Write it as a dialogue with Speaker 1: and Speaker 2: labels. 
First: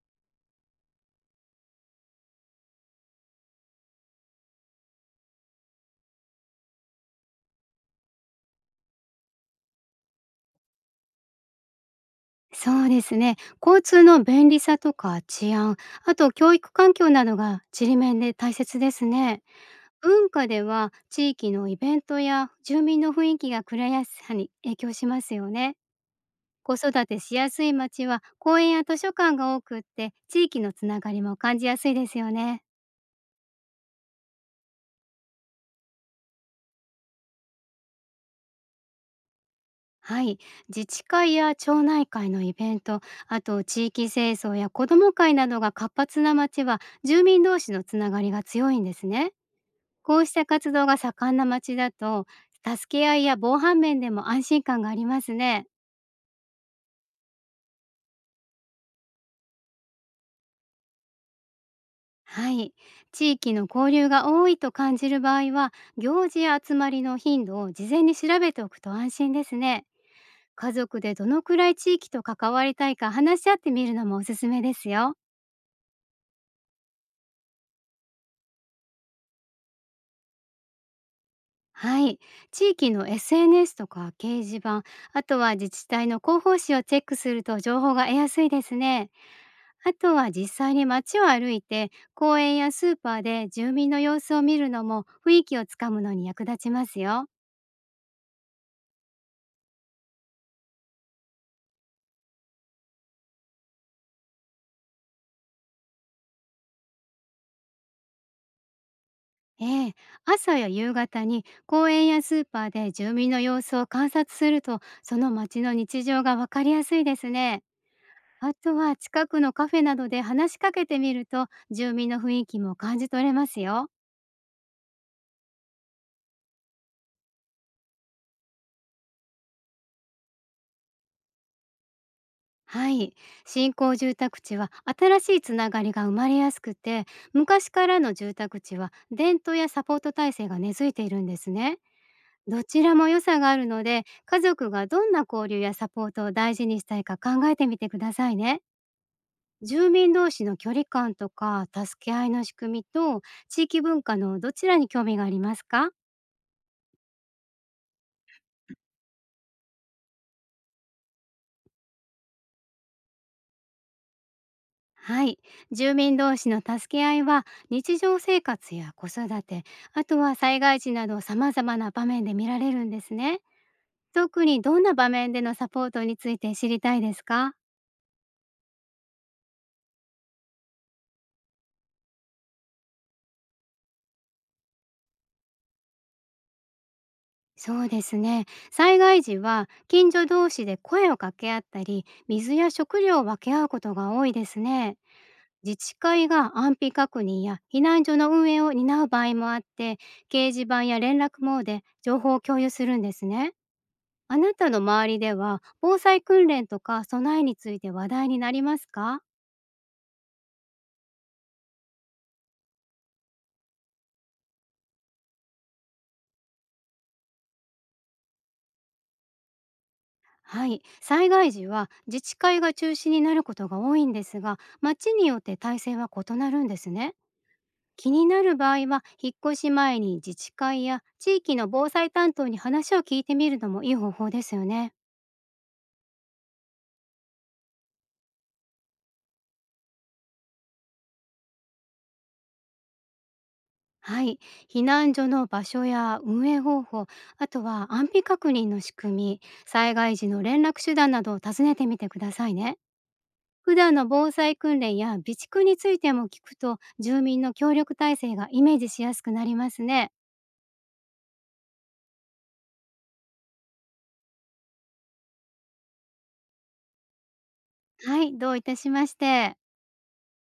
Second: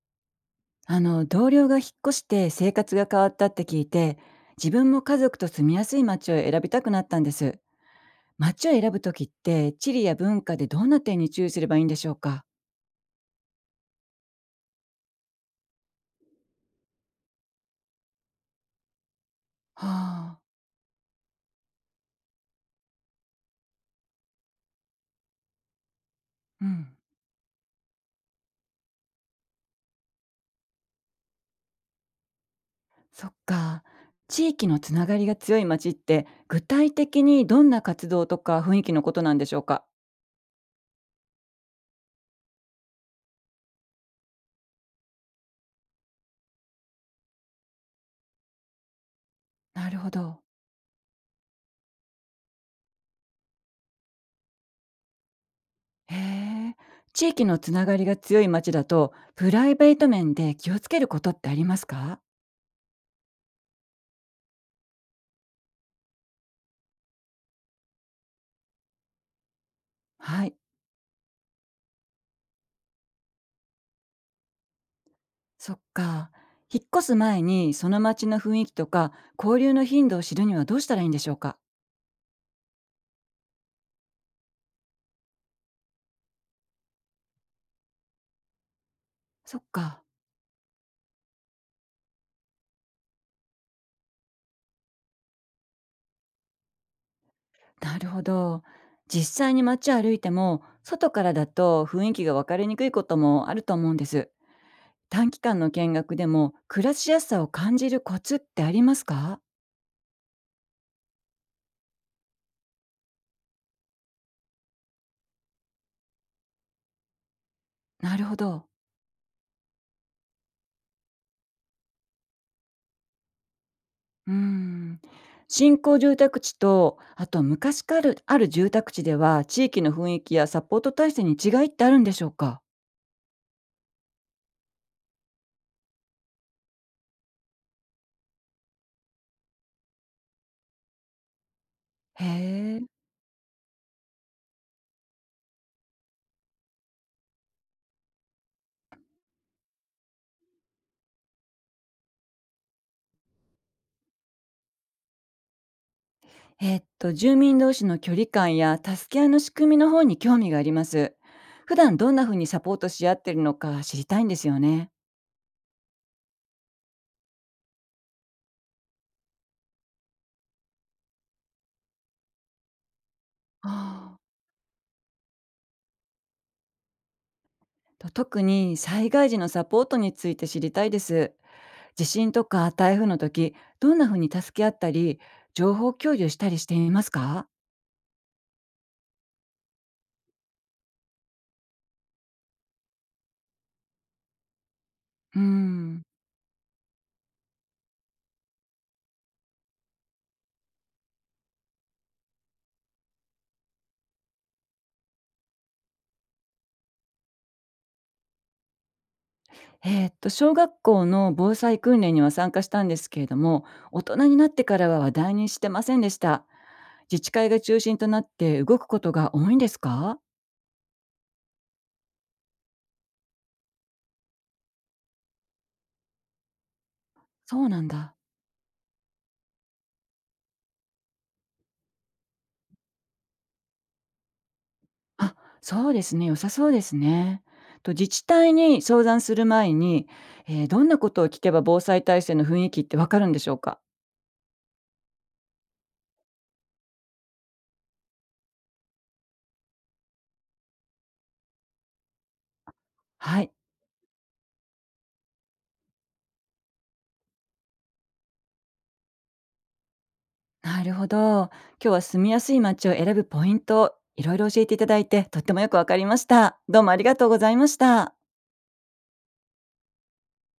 Speaker 1: あの同僚が引っ越して生活が変わったって聞いて、自分も家族と住みやすい街を選びたくなったんです。街を選ぶ時って地理や文化でどんな点に注意すればいいんでしょうか？
Speaker 2: そうですね。交通の便利さとか治安、あと教育環境などがちりめんで大切ですね。
Speaker 1: は
Speaker 2: 文化
Speaker 1: あ。
Speaker 2: では地域のイベントや住民の雰囲気が暮らしやすさに影響しますよね。
Speaker 1: う
Speaker 2: 子育
Speaker 1: ん。
Speaker 2: てしやすい街は公園や図書館が多くって地域のつながりも感じやすいですよね。
Speaker 1: そっか。地域のつながりが強い街って具体的にどんな活動とか雰囲気のことなんでしょうか？
Speaker 2: はい。自治会や町内会のイベント、あと地域清掃や子ども会などが活発な街は住民同士のつながりが強いんですね。
Speaker 1: なるほ
Speaker 2: こうし
Speaker 1: ど。
Speaker 2: た活動が盛んな町だと、助け合いや防犯面でも安心感がありますね。
Speaker 1: へえ。地域のつながりが強い街だとプライベート面で気をつけることってありますか？
Speaker 2: はい。地域の交流が多いと感じる場合は、行事や集まりの頻度を事前に調べておくと安心ですね。
Speaker 1: はい。
Speaker 2: 家族でどのくらい地域と関わりたいか話し合ってみるのもおすすめですよ。
Speaker 1: そっか。引っ越す前にその町の雰囲気とか交流の頻度を知るにはどうしたらいいんでしょうか？
Speaker 2: はい。地域の SNS とか掲示板、あとは自治体の広報誌をチェックすると情報が得やすいですね。
Speaker 1: そっ
Speaker 2: あ
Speaker 1: か。
Speaker 2: とは実際に街を歩いて公園やスーパーで住民の様子を見るのも雰囲気をつかむのに役立ちますよ。
Speaker 1: なるほど。実際に街を歩いても外からだと雰囲気が分かりにくいこともあると思うんです。短期間の見学でも暮らしやすさを感じるコツってありますか？
Speaker 2: ええ、朝や夕方に公園やスーパーで住民の様子を観察するとその街の日常がわかりやすいですね。
Speaker 1: なるほ
Speaker 2: あ
Speaker 1: ど。
Speaker 2: とは近くのカフェなどで話しかけてみると住民の雰囲気も感じ取れますよ。
Speaker 1: うーん。新興住宅地とあと昔からある住宅地では地域の雰囲気やサポート体制に違いってあるんでしょうか？
Speaker 2: はい。新興住宅地は新しいつながりが生まれやすくて、昔からの住宅地は伝統やサポート体制が根付いているんですね。
Speaker 1: へ
Speaker 2: どち
Speaker 1: え。
Speaker 2: らも良さがあるので、家族がどんな交流やサポートを大事にしたいか考えてみてくださいね。住民同士の距離感とか、助け合いの仕組みと、地域文化のどちらに興味がありますか？
Speaker 1: 住民同士の距離感や助け合いの仕組みの方に興味があります。普段どんな風にサポートし合ってるのか知りたいんですよね。
Speaker 2: はい、住民同士の助け合いは日常生活や子育て、あとは災害時など様々な場面で見られるんですね。
Speaker 1: ああ、
Speaker 2: 特にどんな場面でのサポートについて知りたいですか？
Speaker 1: 特に災害時のサポートについて知りたいです。地震とか台風の時、どんな風に助け合ったり、情報共有したりしていますか？
Speaker 2: そうですね。災害時は近所同士で声を掛け合ったり水や食料を分け合うことが多いですね。
Speaker 1: うー
Speaker 2: 自治
Speaker 1: ん。
Speaker 2: 会が安否確認や避難所の運営を担う場合もあって、掲示板や連絡網で情報を共有するんですね。あなたの周りでは防災訓練とか備えについて話題になりますか？
Speaker 1: 小学校の防災訓練には参加したんですけれども、大人になってからは話題にしてませんでした。自治会が中心となって動くことが多いんですか？
Speaker 2: はい、災害時は自治会が中心になることが多いんですが、町によって体制は異なるんですね。
Speaker 1: そうなん
Speaker 2: 気
Speaker 1: だ。
Speaker 2: になる場合は引っ越し前に自治会や地域の防災担当に話を聞いてみるのもいい方法ですよね。
Speaker 1: あ、そうですね。良さそうですね。自治体に相談する前に、どんなことを聞けば防災体制の雰囲気ってわかるんでしょうか？
Speaker 2: はい。避難所の場所や運営方法、あとは安否確認の仕組み、災害時の連絡手段などを尋ねてみてくださいね。
Speaker 1: はい。
Speaker 2: 普段の防災訓練や備蓄についても聞くと、住民の協力体制がイメージしやすくなりますね。
Speaker 1: なるほど。今日は住みやすい街を選ぶポイント、いろいろ教えていただいて、とってもよくわかりました。どうもありがとうございました。
Speaker 2: はい、どういたしまして。